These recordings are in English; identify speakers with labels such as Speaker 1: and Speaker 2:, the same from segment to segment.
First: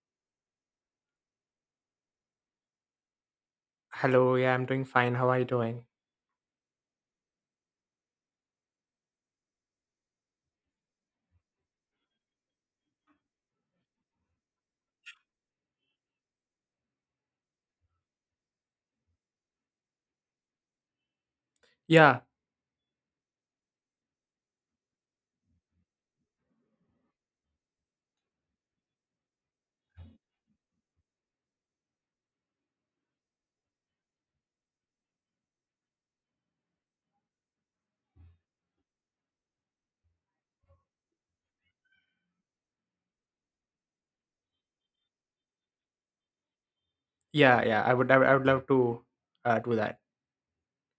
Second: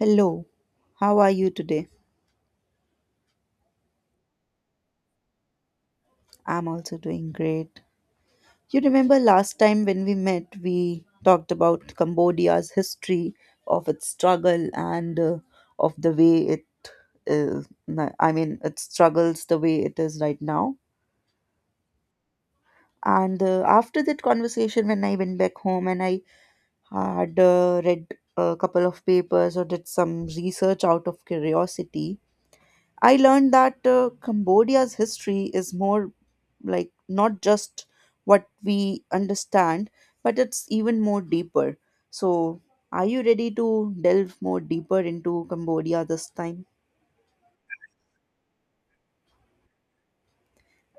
Speaker 1: Hello, how are you today?
Speaker 2: Hello, yeah, I'm doing fine. How are you doing?
Speaker 1: I'm also doing great. You remember last time when we met, we talked about Cambodia's history, of its struggle, and of the way it is, it struggles the way it is right now.
Speaker 2: Yeah,
Speaker 1: And After that conversation, when I went back home and I had read a couple of papers or did some research out of curiosity, I learned that Cambodia's history is more like not just what we understand, but it's even more deeper. So, are you ready to delve more deeper into Cambodia this time?
Speaker 2: yeah, yeah. I would love to do that.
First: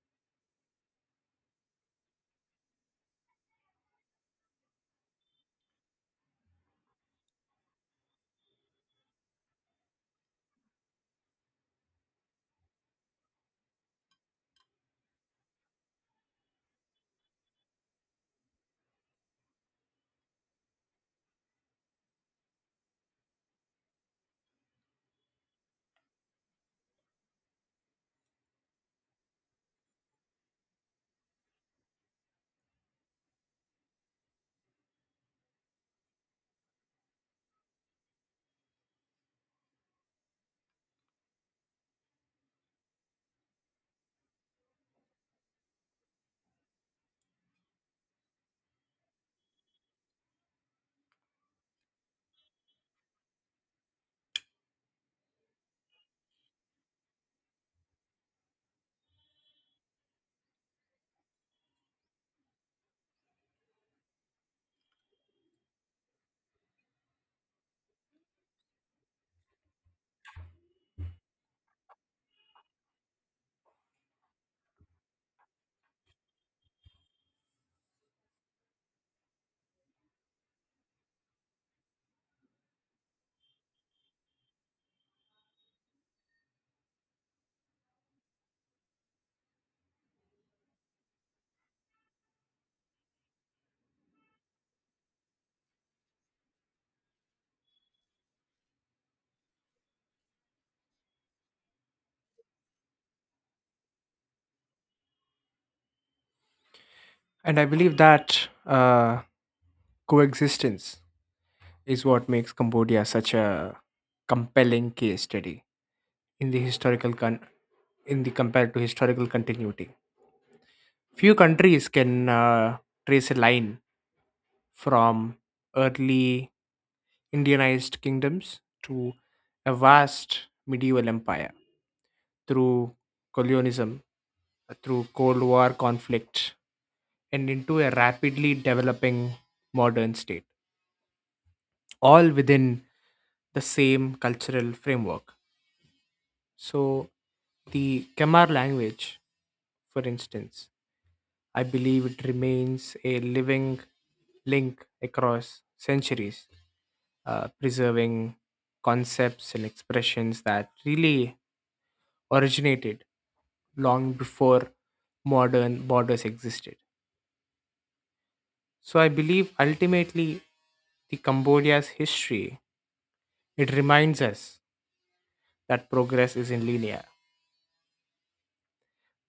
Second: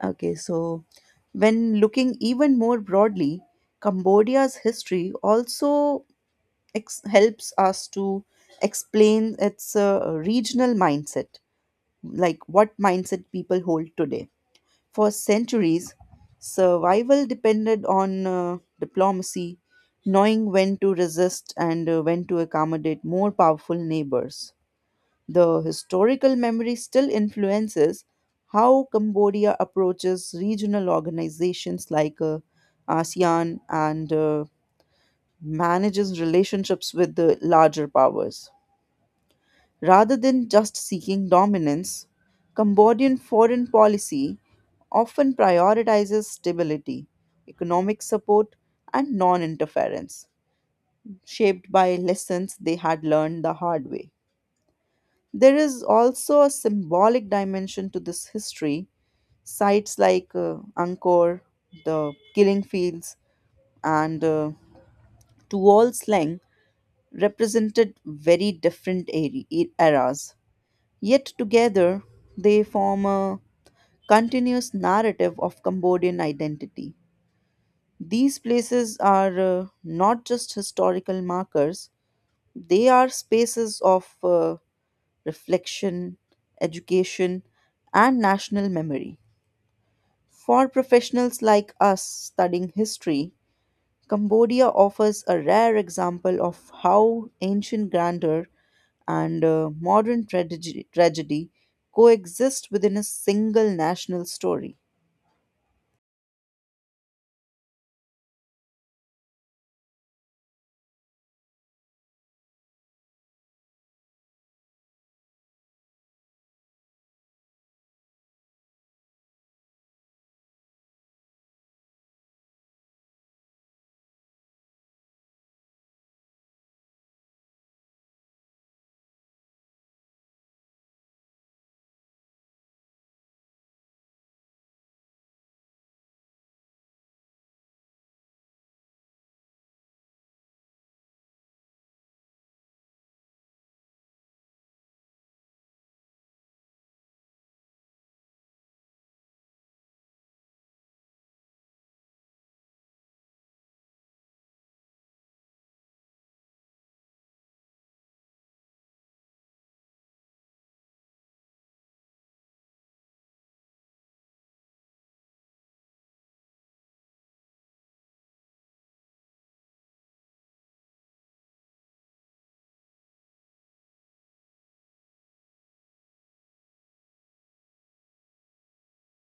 Speaker 1: Okay, so when looking even more broadly, Cambodia's history also helps us to explain its regional mindset, like what mindset people hold today. For centuries, survival depended on diplomacy, knowing when to resist and when to accommodate more powerful neighbors. The historical memory still influences how Cambodia approaches regional organizations like ASEAN and manages relationships with the larger powers. Rather than just seeking dominance, Cambodian foreign policy often prioritizes stability, economic support, and non interference, shaped by lessons they had learned the hard way. There is also a symbolic dimension to this history. Sites like Angkor, the killing fields, and Tuol Sleng represented very different eras. Yet together, they form a continuous narrative of Cambodian identity. These places are not just historical markers, they are spaces of reflection, education, and national memory. For professionals like us studying history, Cambodia offers a rare example of how ancient grandeur and modern tragedy, coexist within a single national story.
Speaker 2: And I believe that coexistence is what makes Cambodia such a compelling case study in the in the compared to historical continuity. Few countries can trace a line from early Indianized kingdoms to a vast medieval empire through colonialism, through Cold War conflict, and into a rapidly developing modern state, all within the same cultural framework. So, the Kamar language, for instance, I believe it remains a living link across centuries, preserving concepts and expressions that really originated long before modern borders existed. So, I believe ultimately the Cambodia's history, it reminds us that progress isn't linear.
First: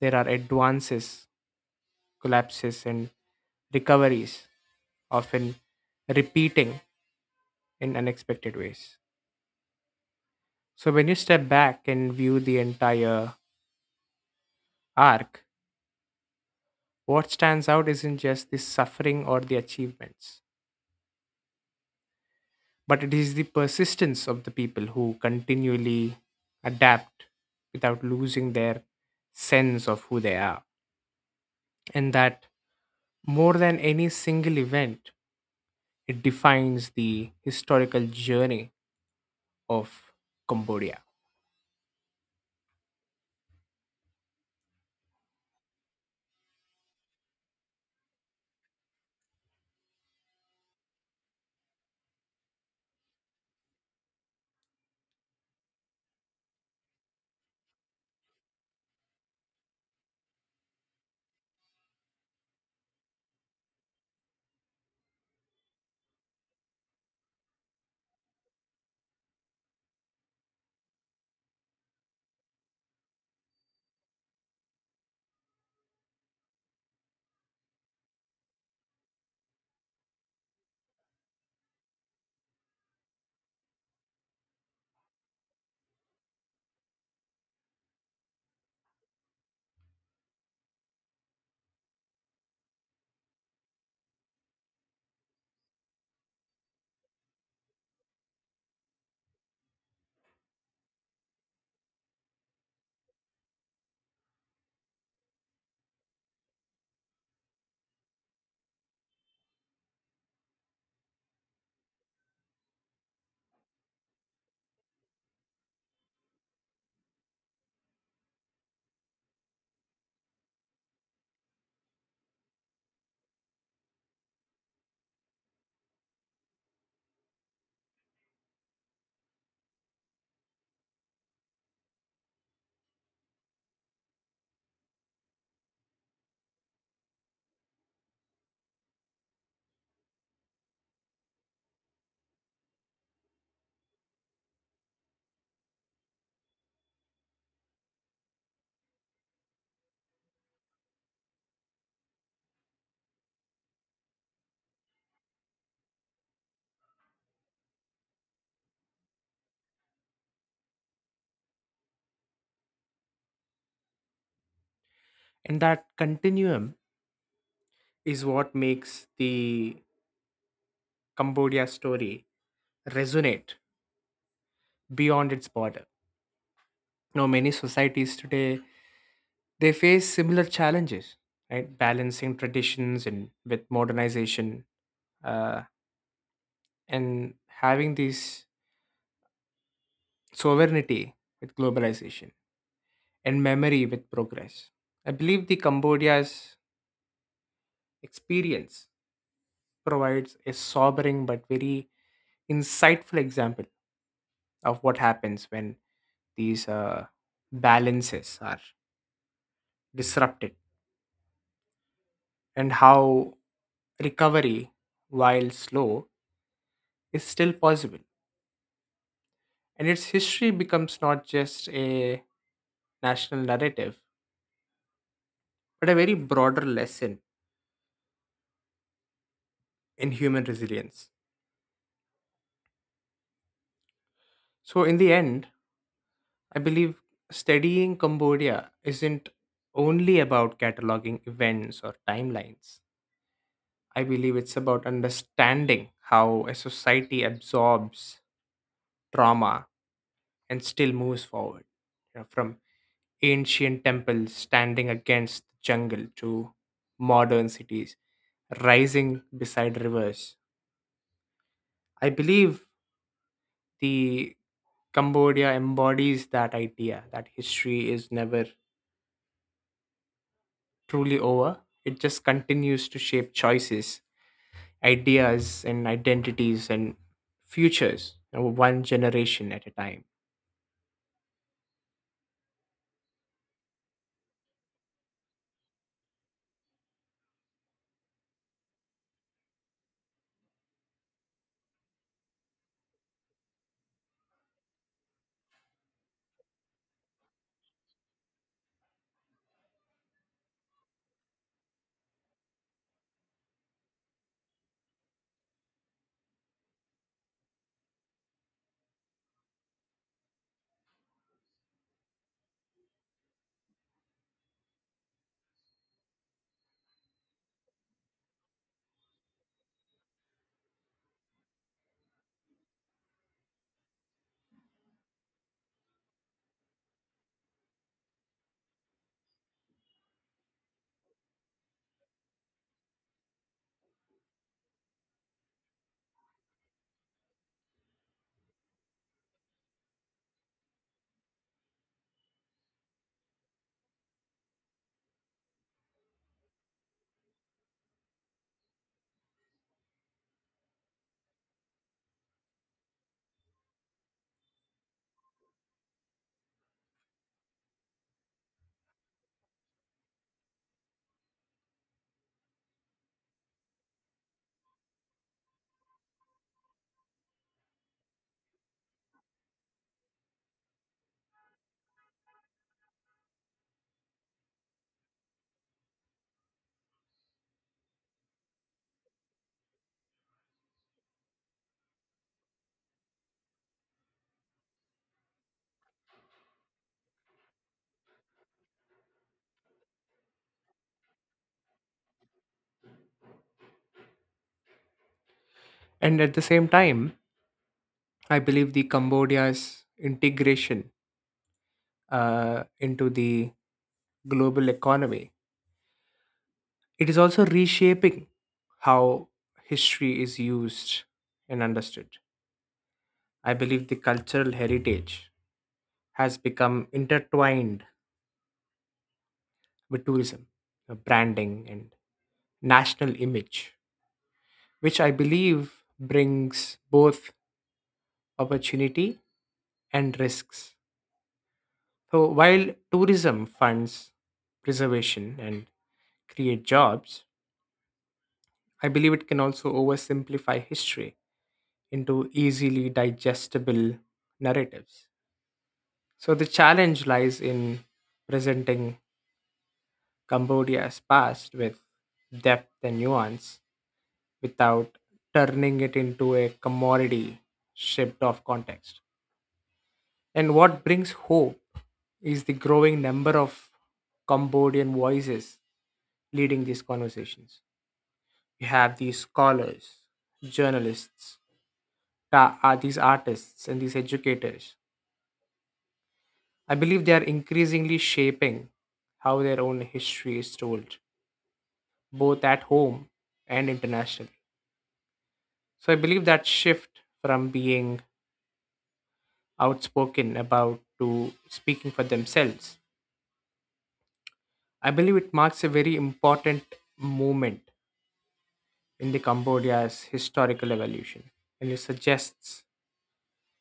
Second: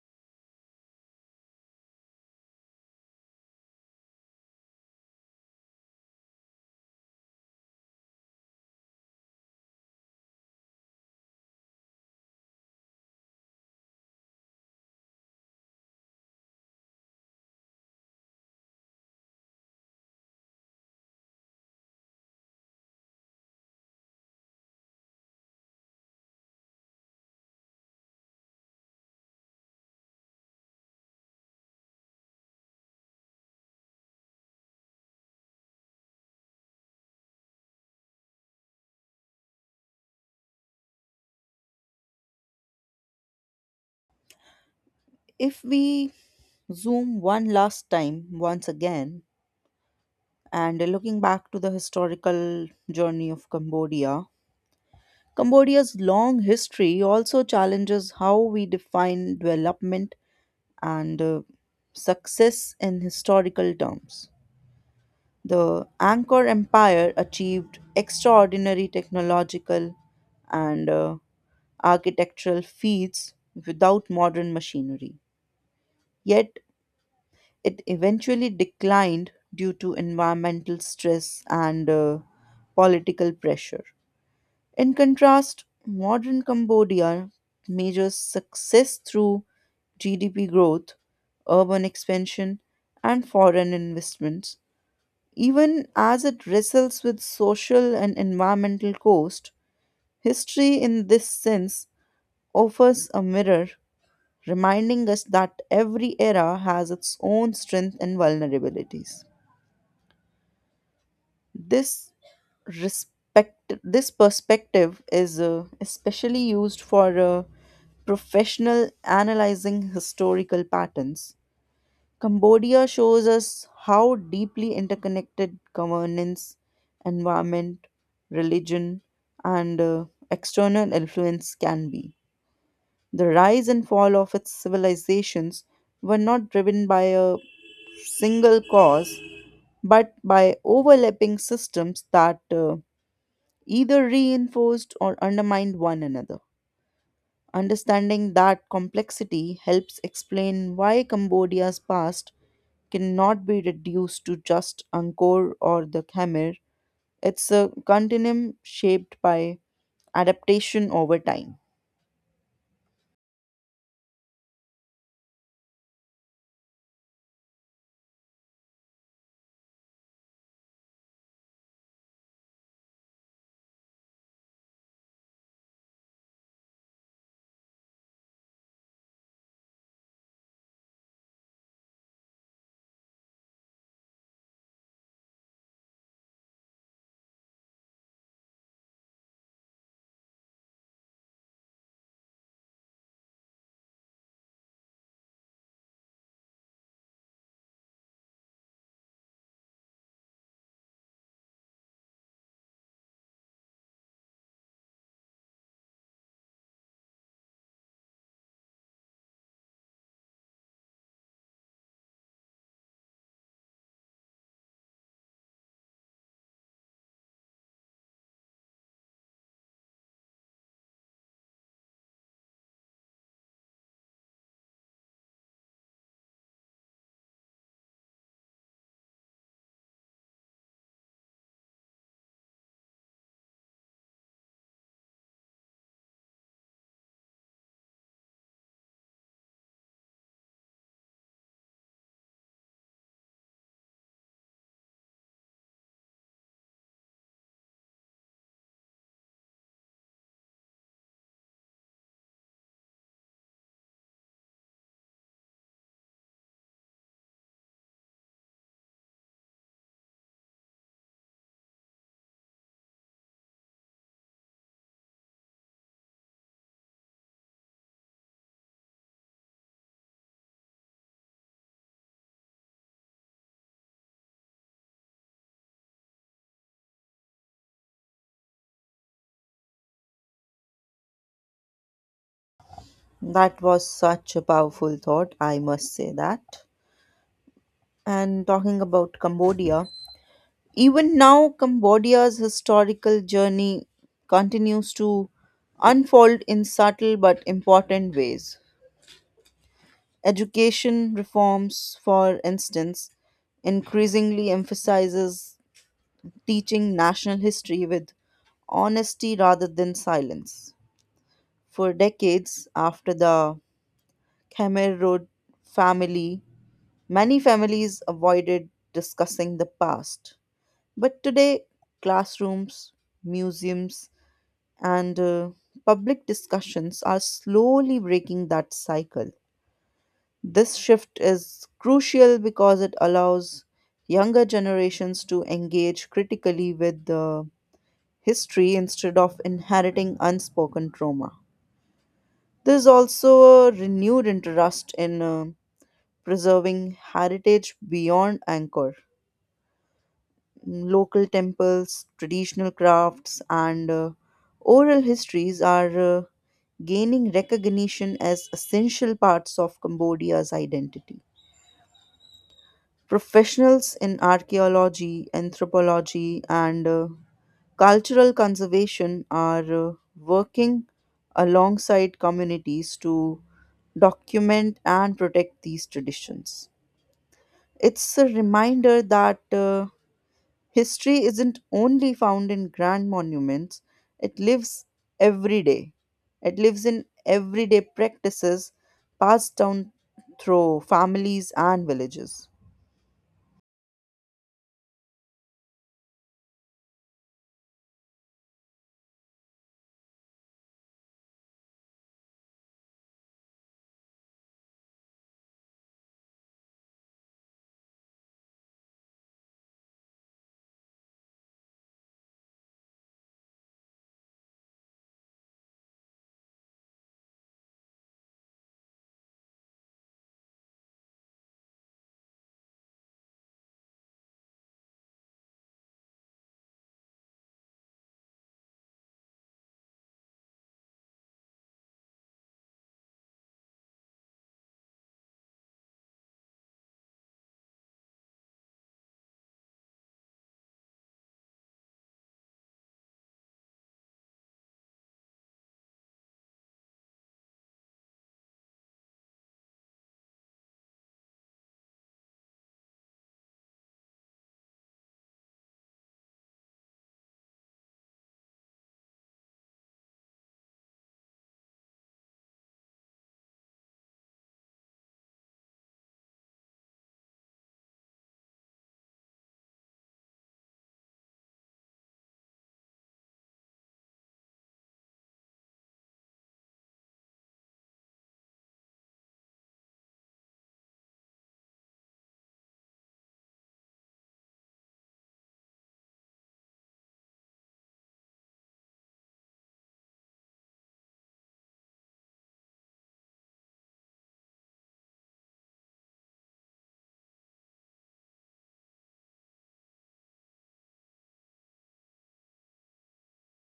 Speaker 2: There are advances collapses, and recoveries, often repeating in unexpected ways. So, when you step back and view the entire arc, what stands out isn't just the suffering or the achievements, but it is the persistence of the people who continually adapt without losing their sense of who they are. And that, more than any single event, it defines the historical journey of Cambodia.
Speaker 1: If we zoom one last time, once again, and looking back to the historical journey of Cambodia, Cambodia's long history also challenges how we define development and success in historical terms. The Angkor Empire achieved extraordinary technological and architectural feats without modern machinery. Yet it eventually declined due to environmental stress and political pressure. In contrast, modern Cambodia measures success through GDP growth, urban expansion, and foreign investments. Even as it wrestles with social and environmental cost, history in this sense offers a mirror, reminding us that every era has its own strengths and vulnerabilities. This this perspective is especially used for professional analyzing historical patterns. Cambodia shows us how deeply interconnected governance, environment, religion, and external influence can be. The rise and fall of its civilizations were not driven by a single cause, but by overlapping systems that either reinforced or undermined one another. Understanding that complexity helps explain why Cambodia's past cannot be reduced to just Angkor or the Khmer. It's a continuum shaped by adaptation over time.
Speaker 2: And that continuum is what makes the Cambodia story resonate beyond its border. Now, many societies today they face similar challenges, right? Balancing traditions and with modernization, uh, and having this sovereignty with globalization and memory with progress. I believe the Cambodia's experience provides a sobering but very insightful example of what happens when these balances are disrupted and how recovery, while slow, is still possible. And its history becomes not just a national narrative, but a very broader lesson in human resilience. So, in the end, I believe studying Cambodia isn't only about cataloging events or timelines. I believe it's about understanding how a society absorbs trauma and still moves forward. You know, from ancient temples standing against the jungle to modern cities rising beside rivers. I believe the Cambodia embodies that idea that history is never truly over. It just continues to shape choices, ideas, and identities and futures, you know, one generation at a time.
Speaker 1: That was such a powerful thought, I must say that. And talking about Cambodia, even now, Cambodia's historical journey continues to unfold in subtle but important ways. Education reforms, for instance, increasingly emphasizes teaching national history with honesty rather than silence. For decades after the Khmer Rouge family, many families avoided discussing the past. But today, classrooms, museums, and public discussions are slowly breaking that cycle. This shift is crucial because it allows younger generations to engage critically with the history instead of inheriting unspoken trauma. There's also a renewed interest in preserving heritage beyond anchor. Local temples, traditional crafts, and oral histories are gaining recognition as essential parts of Cambodia's identity. Professionals in archaeology, anthropology, and cultural conservation are working alongside communities to document and protect these traditions. It's a reminder that history isn't only found in grand monuments, it lives every day. It lives in everyday practices passed down through families and villages.
Speaker 2: And at the same time, I believe the Cambodia's integration into the global economy. It is also reshaping how history is used and understood. I believe the cultural heritage has become intertwined with tourism, branding, and national image, which I believe brings both opportunity and risks. So, while tourism funds preservation and create jobs, I believe it can also oversimplify history into easily digestible narratives. So the challenge lies in presenting Cambodia's past with depth and nuance without turning it into a commodity stripped of context. And what brings hope is the growing number of Cambodian voices leading these conversations. You have these scholars, journalists, these artists, and these educators I believe they are increasingly shaping how their own history is told, both at home and internationally. So I believe that shift from being outspoken about to speaking for themselves, I believe it marks a very important moment in the Cambodia's historical evolution. And it suggests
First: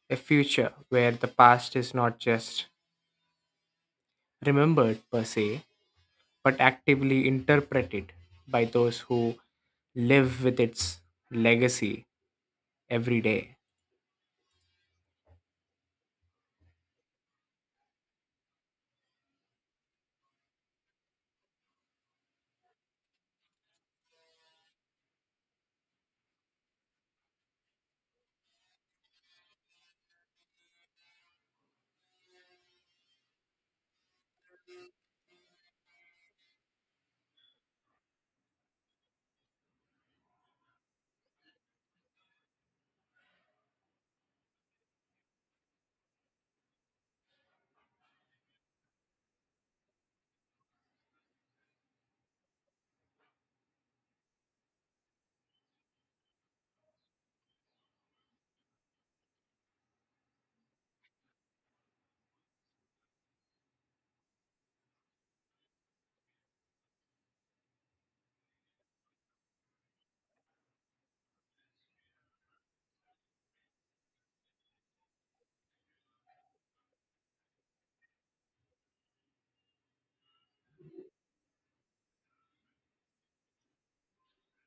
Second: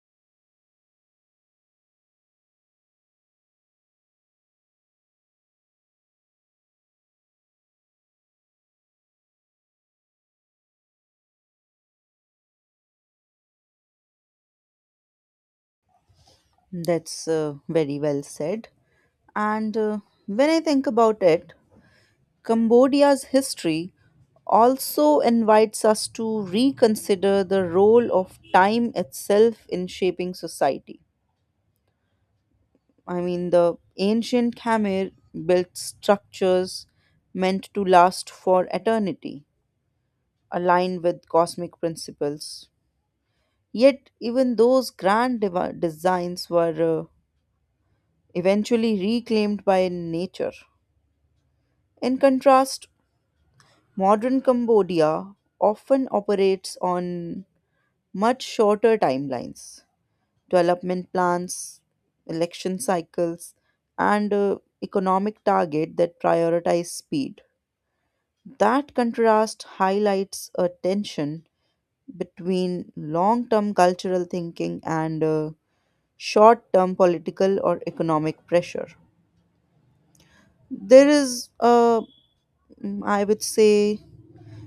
Speaker 2: a future where the past is not just remembered per se, but actively interpreted by those who live with its legacy every day.
Speaker 1: That's very well said. And when I think about it, Cambodia's history also invites us to reconsider the role of time itself in shaping society. I mean, the ancient Khmer built structures meant to last for eternity, aligned with cosmic principles. Yet, even those grand devi designs were eventually reclaimed by nature. In contrast, modern Cambodia often operates on much shorter timelines. Development plans, election cycles, and economic target that prioritize speed. That contrast highlights a tension between long term cultural thinking and short term political or economic pressure. There is a, mm, I would say,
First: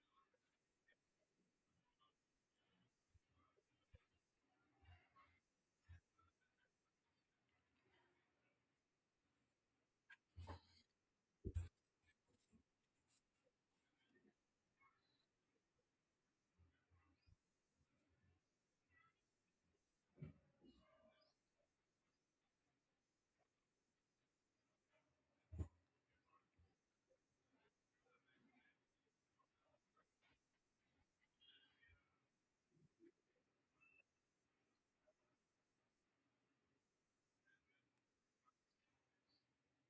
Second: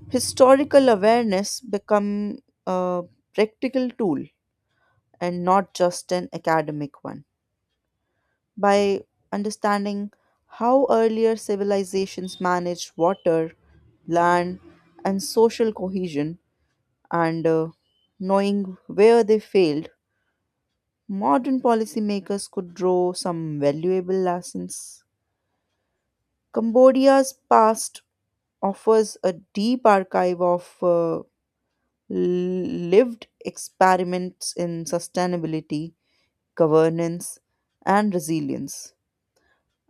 Speaker 1: historical awareness become a practical tool and not just an academic one. By understanding how earlier civilizations managed water, land, and social cohesion, and knowing where they failed, modern policymakers could draw some valuable lessons. Cambodia's past offers a deep archive of lived experiments in sustainability, governance, and resilience.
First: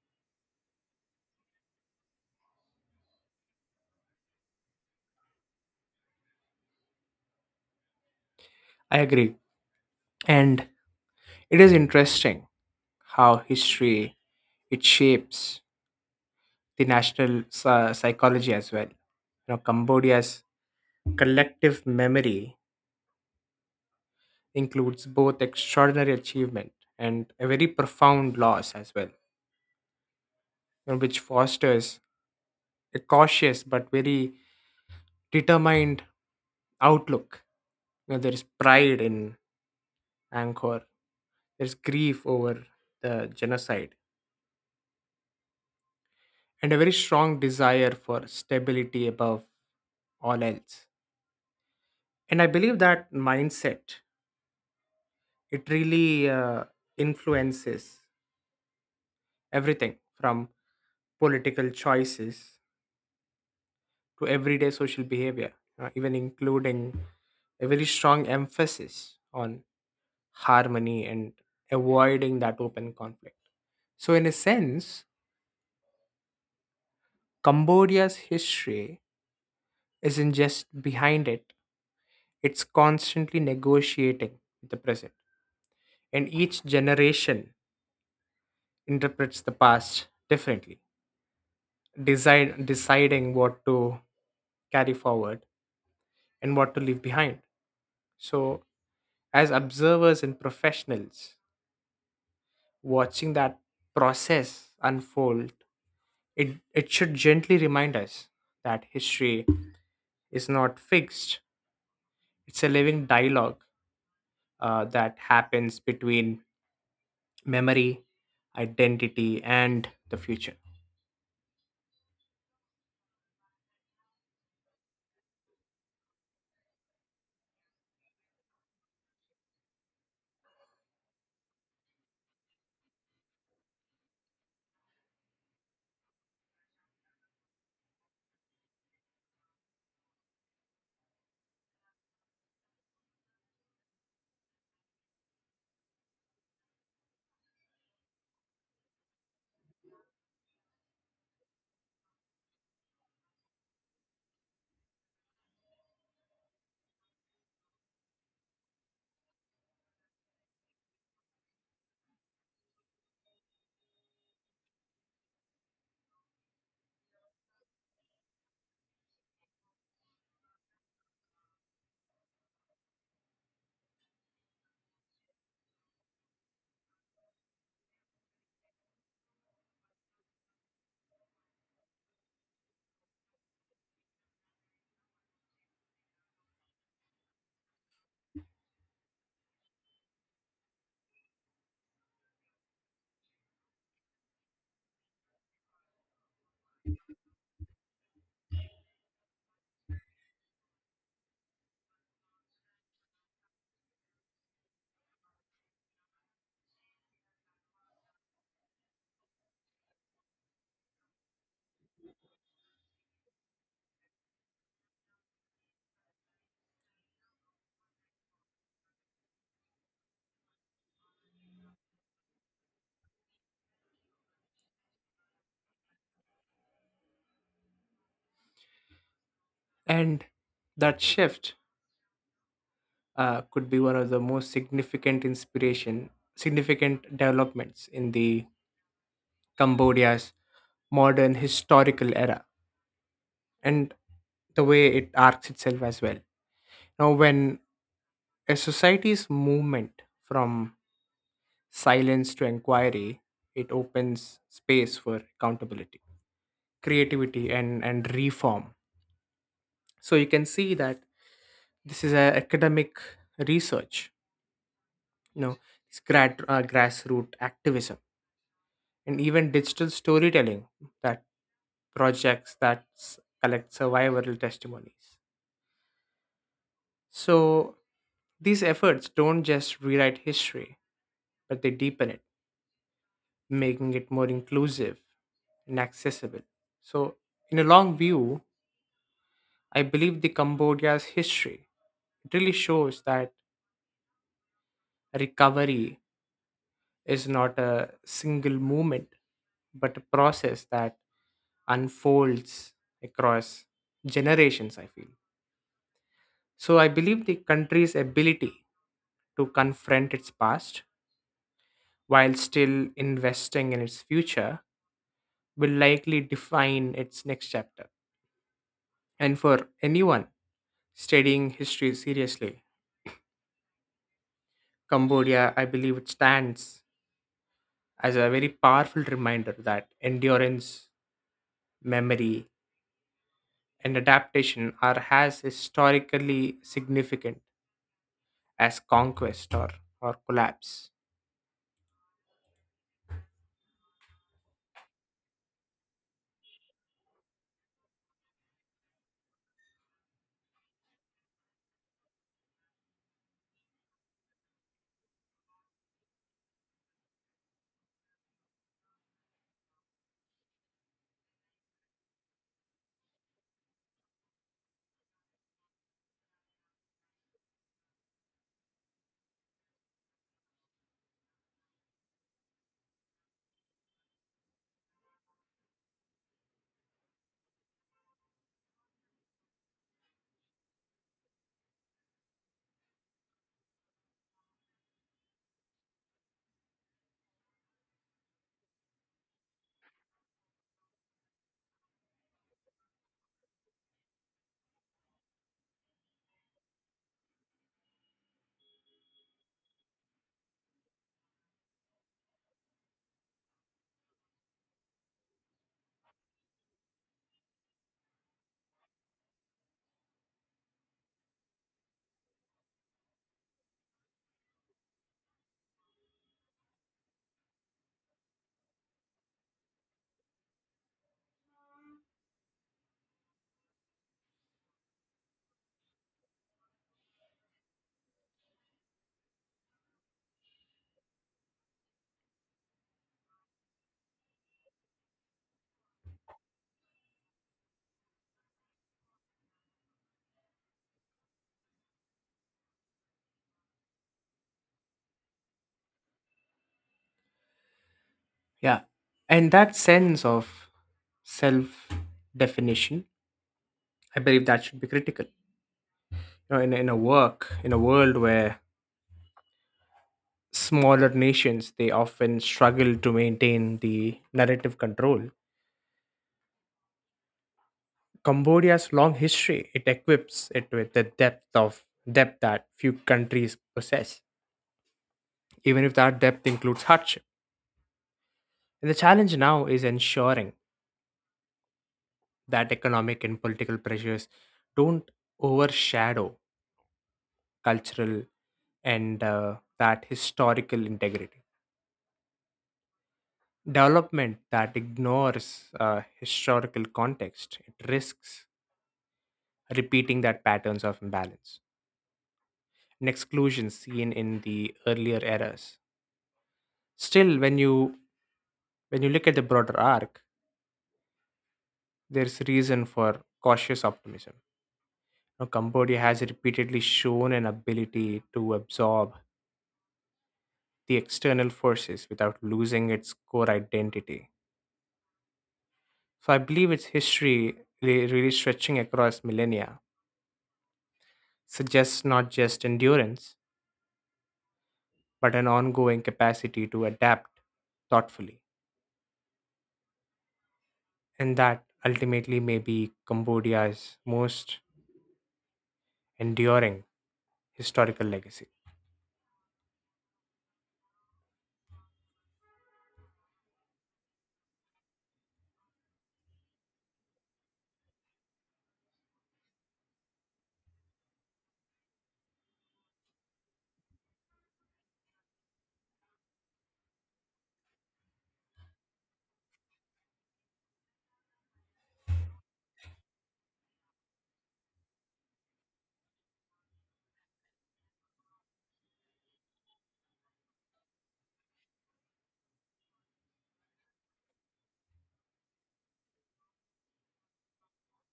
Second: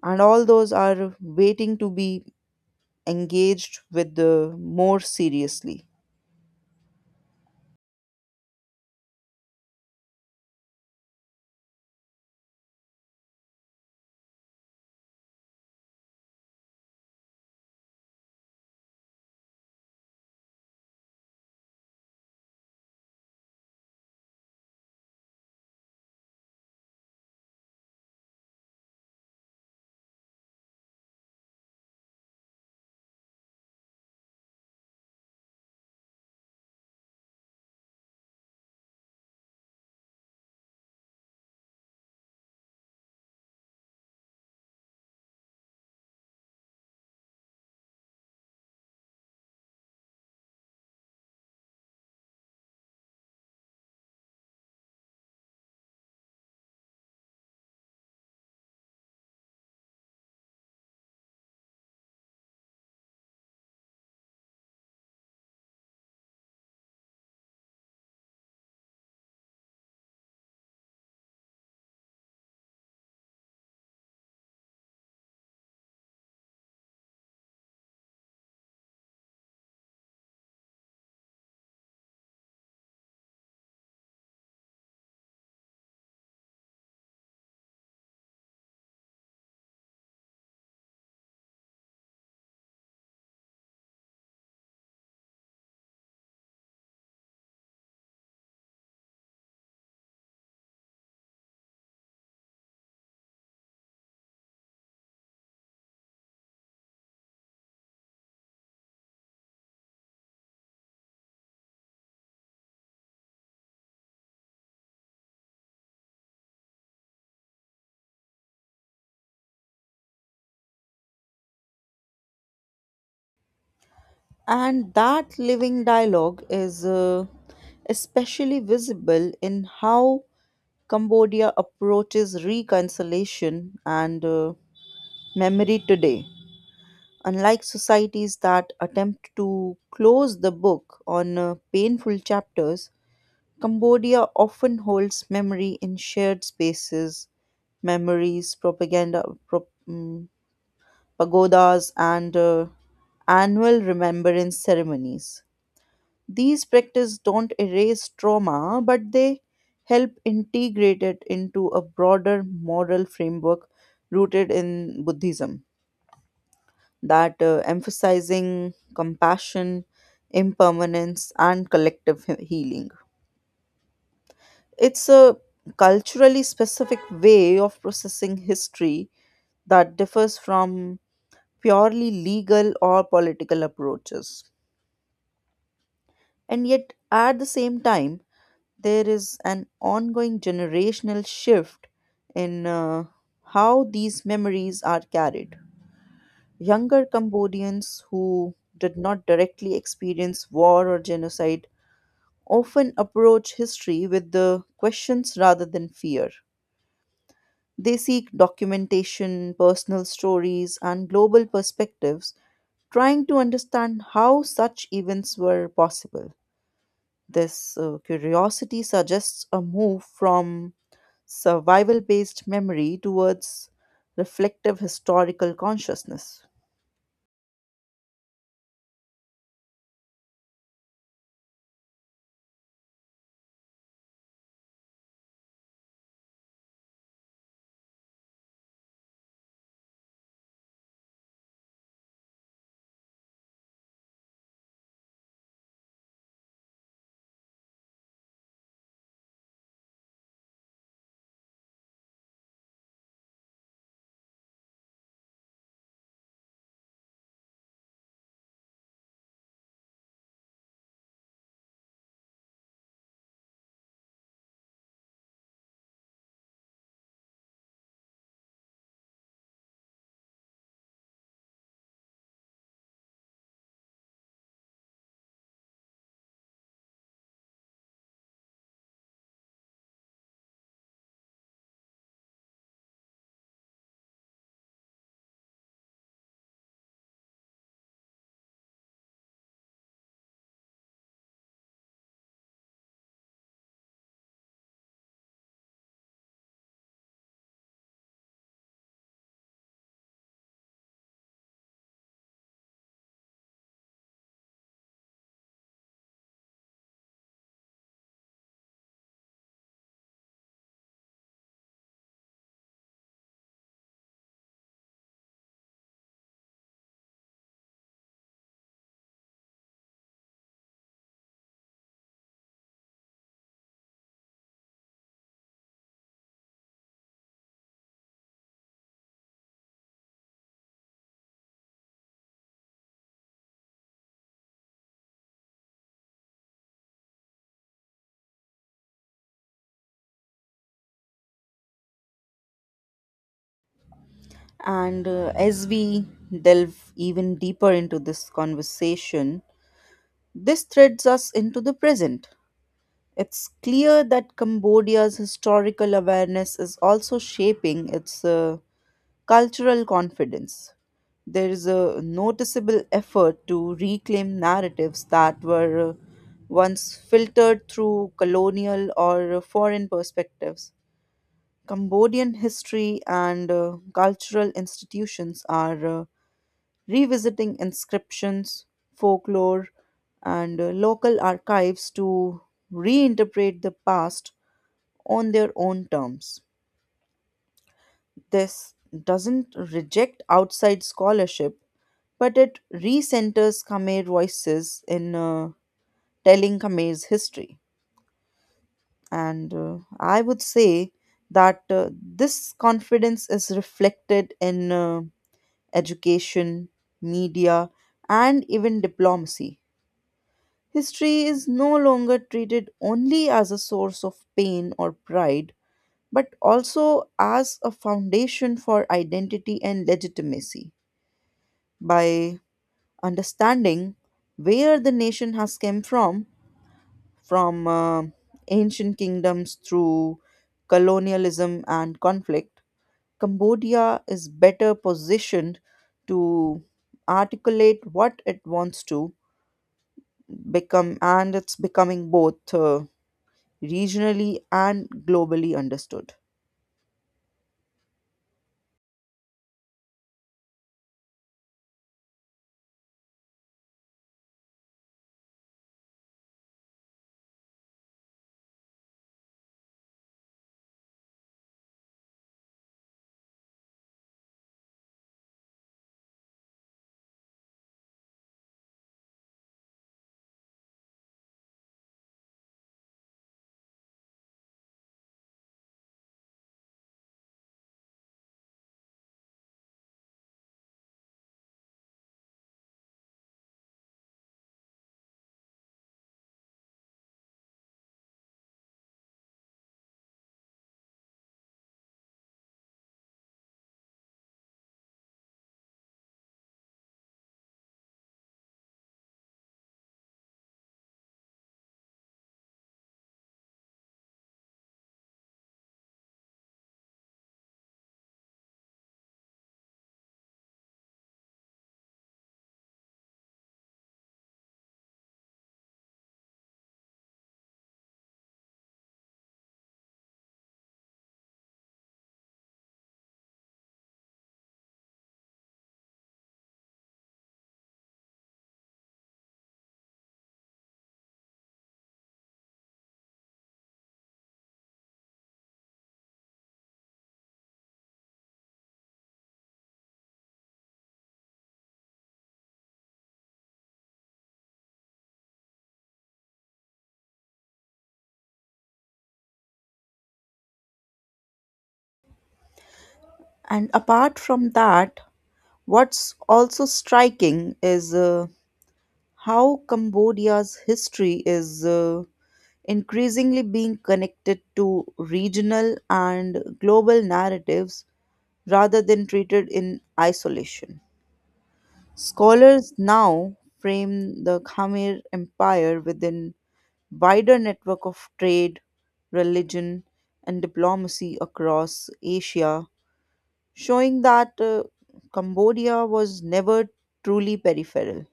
Speaker 1: And all those are waiting to be engaged with more seriously.
Speaker 2: I agree. And it is interesting how history it shapes the national psychology as well. You know, Cambodia's collective memory includes both extraordinary achievement and a very profound loss as well, you know, which fosters a cautious but very determined outlook. You know, there is pride in Angkor. There's grief over the genocide and a very strong desire for stability above all else. And I believe that mindset it really influences everything from political choices to everyday social behavior, even including a very strong emphasis on harmony and avoiding that open conflict. So, in a sense, Cambodia's history isn't just behind it, it's constantly negotiating with the present. And each generation interprets the past differently, deciding what to carry forward and what to leave behind. So, as observers and professionals, watching that process unfold, it should gently remind us that history is not fixed, it's a living dialogue that happens between memory, identity, and the future.
Speaker 1: And that living dialogue is especially visible in how Cambodia approaches reconciliation and memory today. Unlike societies that attempt to close the book on painful chapters, Cambodia often holds memory in shared spaces, memories, propaganda, pagodas, and annual remembrance ceremonies. These practices don't erase trauma, but they help integrate it into a broader moral framework rooted in Buddhism that emphasizing compassion, impermanence, and collective healing. It's a culturally specific way of processing history that differs from purely legal or political approaches. And yet, at the same time, there is an ongoing generational shift in how these memories are carried. Younger Cambodians who did not directly experience war or genocide often approach history with the questions rather than fear. They seek documentation, personal stories, and global perspectives, trying to understand how such events were possible. This curiosity suggests a move from survival based memory towards reflective historical consciousness.
Speaker 2: And that shift could be one of the most significant developments in the Cambodia's modern historical era and the way it arcs itself as well. Now, when a society's movement from silence to inquiry, it opens space for accountability, creativity, and reform. So you can see that this is a academic research, you know, this grassroots activism and even digital storytelling, that projects that collect survival testimonies. So these efforts don't just rewrite history, but they deepen it, making it more inclusive and accessible. So, in a long view, I believe the Cambodia's history, it really shows that recovery is not a single movement, but a process that unfolds across generations, I feel. So I believe the country's ability to confront its past while still investing in its future will likely define its next chapter. And for anyone studying history seriously, Cambodia, I believe it stands as a very powerful reminder that endurance, memory, and adaptation are as historically significant as conquest, or collapse.
Speaker 1: And as we delve even deeper into this conversation, this threads us into the present. It's clear that Cambodia's historical awareness is also shaping its cultural confidence. There is a noticeable effort to reclaim narratives that were once filtered through colonial or foreign perspectives. Cambodian history and cultural institutions are revisiting inscriptions, folklore, and local archives to reinterpret the past on their own terms. This doesn't reject outside scholarship, but it recenters Khmer voices in telling Khmer's history. And I would say that this confidence is reflected in education, media, and even diplomacy. History is no longer treated only as a source of pain or pride, but also as a foundation for identity and legitimacy. By understanding where the nation has come from ancient kingdoms through colonialism and conflict, Cambodia is better positioned to articulate what it wants to become, and it's becoming both regionally and globally understood.
Speaker 2: Yeah. And that sense of self definition, I believe that should be critical. You know, in a world where smaller nations they often struggle to maintain the narrative control. Cambodia's long history, it equips it with the depth that few countries possess, even if that depth includes hardship. And the challenge now is ensuring that economic and political pressures don't overshadow cultural and that historical integrity. Development that ignores historical context it risks repeating that patterns of imbalance and exclusion seen in the earlier eras. Still, when you look at the broader arc, there's reason for cautious optimism. Now, Cambodia has repeatedly shown an ability to absorb the external forces without losing its core identity. So I believe its history really stretching across millennia suggests not just endurance, but an ongoing capacity to adapt thoughtfully. And that ultimately may be Cambodia's most enduring historical legacy.
Speaker 1: And apart from that, what's also striking is how Cambodia's history is. Increasingly being connected to regional and global narratives rather than treated in isolation. Scholars now frame the Khmer Empire within wider network of trade, religion, and diplomacy across Asia, showing that Cambodia was never truly peripheral.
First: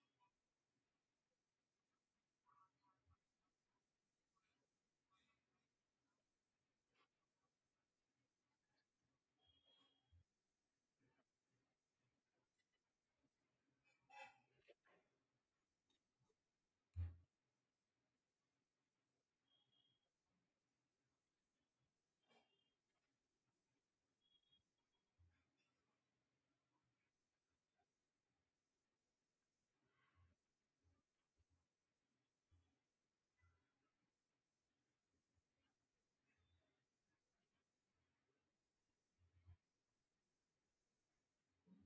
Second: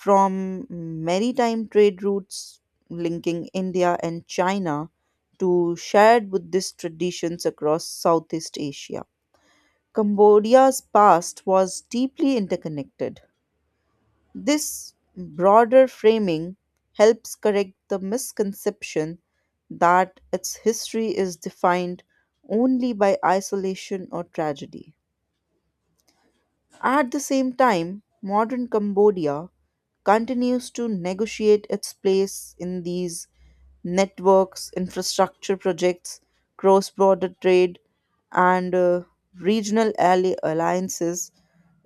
Speaker 1: From maritime trade routes linking India and China to shared Buddhist traditions across Southeast Asia. Cambodia's past was deeply interconnected. This broader framing helps correct the misconception that its history is defined only by isolation or tragedy. At the same time, modern Cambodia continues to negotiate its place in these networks, infrastructure projects, cross border trade, and regional alliances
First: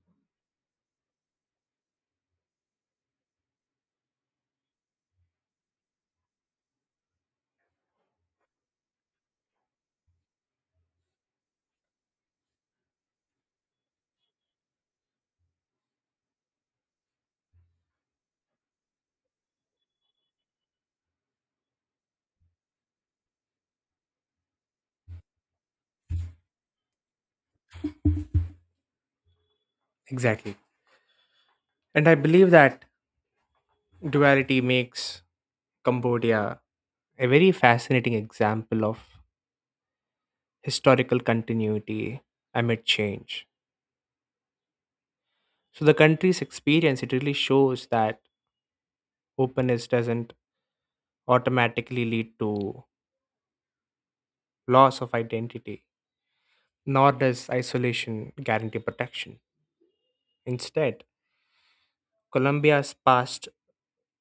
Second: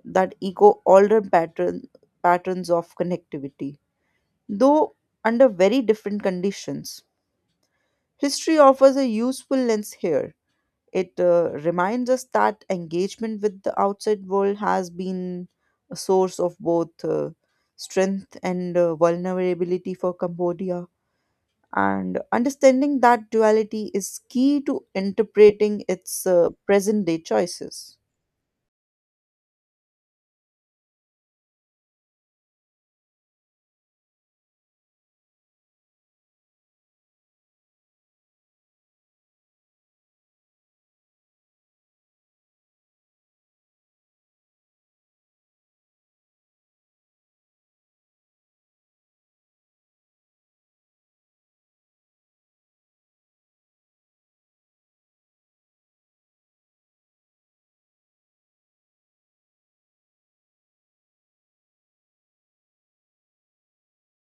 Speaker 1: that echo patterns of connectivity, though under very different conditions. History offers a useful lens here it reminds us that engagement with the outside world has been a source of both strength and vulnerability for Cambodia. And understanding that duality is key to interpreting its present day choices.
Speaker 2: Exactly. And I believe that duality makes Cambodia a very fascinating example of historical continuity amid change. So, the country's experience, it really shows that openness doesn't automatically lead to loss of identity. Nor does isolation guarantee protection. Instead, Colombia's past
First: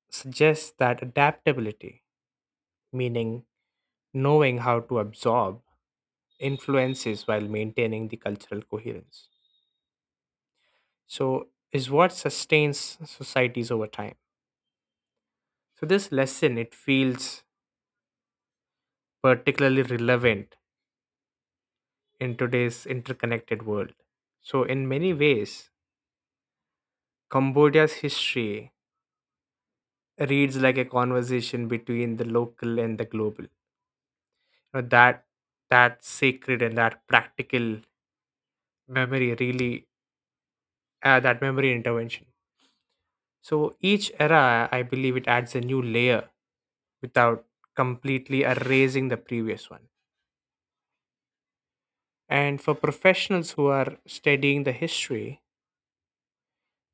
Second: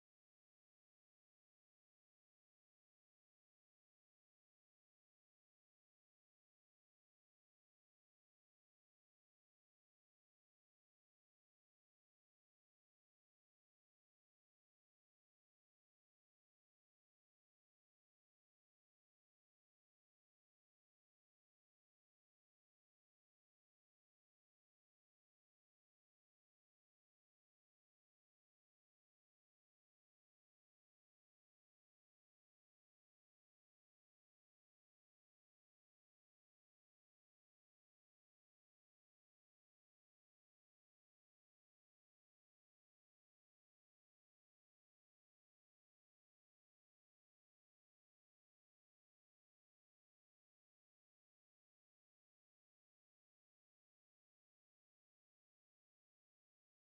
Speaker 2: suggests that adaptability, meaning knowing how to absorb influences while maintaining the cultural coherence. So, is what sustains societies over time. So, this lesson it feels particularly relevant in today's interconnected world. So, in many ways, Cambodia's history reads like a conversation between the local and the global. Now that that sacred and that practical memory really that memory intervention. So each era, I believe, it adds a new layer without completely erasing the previous one. And for professionals who are studying the history,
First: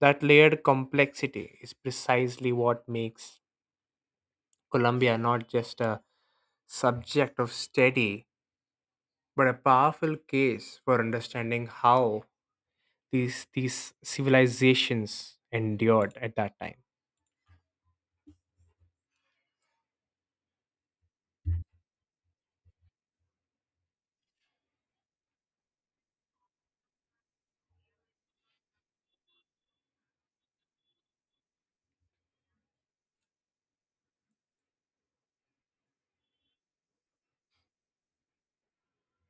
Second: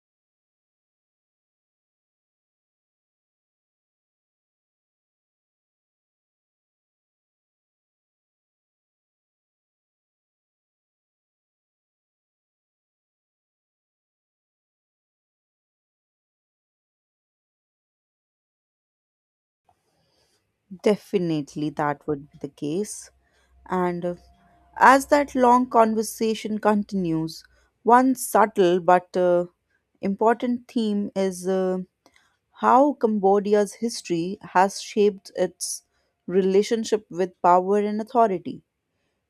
Speaker 2: that layered complexity is precisely what makes Colombia not just a subject of study but a powerful case for understanding how these civilizations endured at that time.
Speaker 1: Definitely, that would be the case. And as that long conversation continues, one subtle but important theme is. How Cambodia's history has shaped its relationship with power and authority,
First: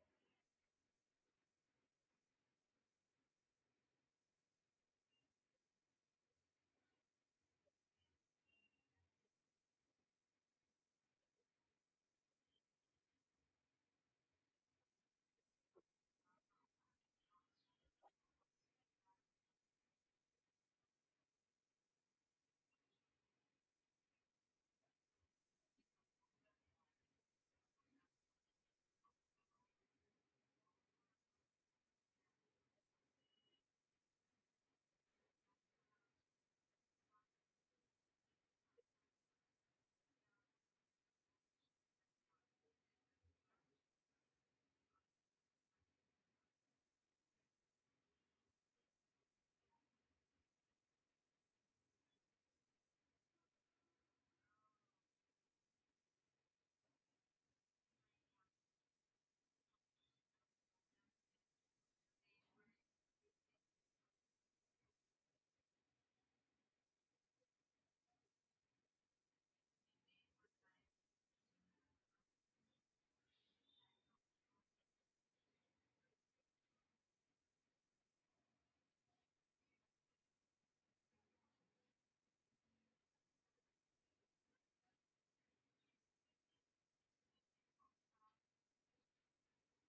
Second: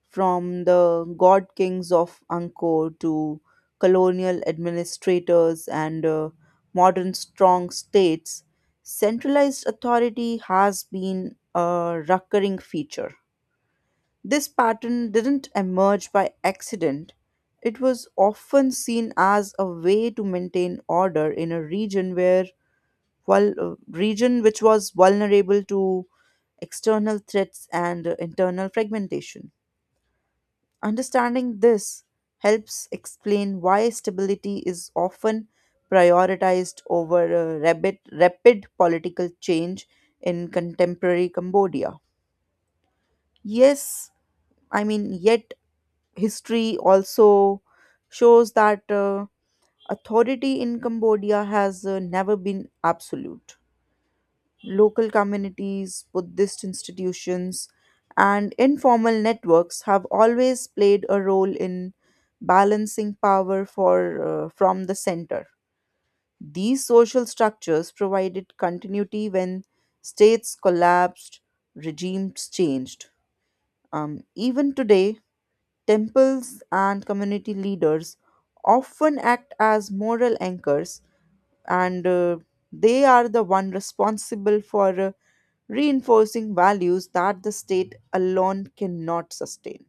Speaker 1: from the god kings of Angkor to colonial administrators and modern strong states. Centralized authority has been a recurring feature. This pattern didn't emerge by accident. It was often seen as a way to maintain order in a region where region which was vulnerable to external threats and internal fragmentation. Understanding this helps explain why stability is often prioritized over rapid political change in contemporary Cambodia. Yes, I mean, yet history also shows that authority in Cambodia has never been absolute. Local communities, Buddhist institutions, and informal networks have always played a role in balancing power from the center. These social structures provided continuity when states collapsed, regimes changed. Even today, temples and community leaders often act as moral anchors and they are the one responsible for reinforcing values that the state alone cannot sustain.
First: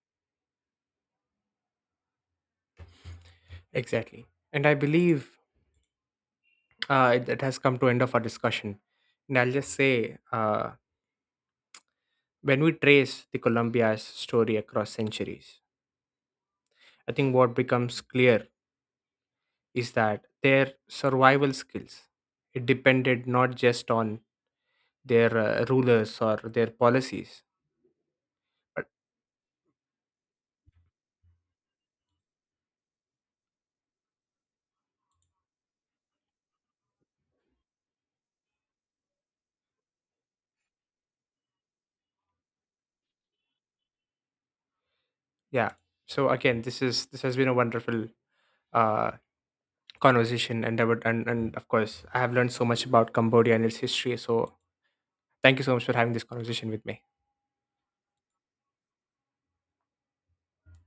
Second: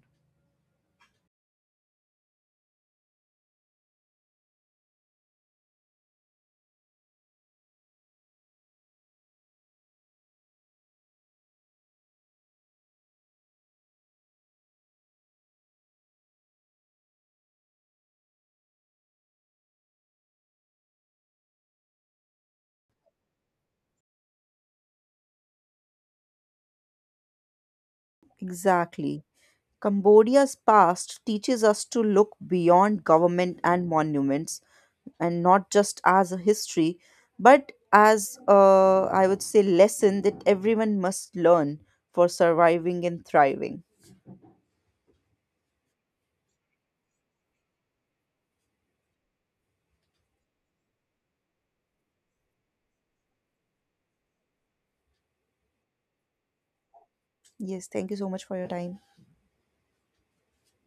Speaker 2: Exactly, and I believe it has come to end of our discussion. And I'll just say, when we trace the Columbia's story across centuries, I think what becomes clear is that their survival skills it depended not just on their rulers or their policies, but
Speaker 1: Exactly. Cambodia's past teaches us to look beyond government and monuments, and not just as a history, but as a, I would say, lesson that everyone must learn for surviving and thriving.
Speaker 2: yeah. So again, this has been a wonderful uh, conversation and about and of course I have learned so much about Cambodia and its history, so thank you so much for having this conversation with me.
Speaker 1: Yes, thank you so much for your time.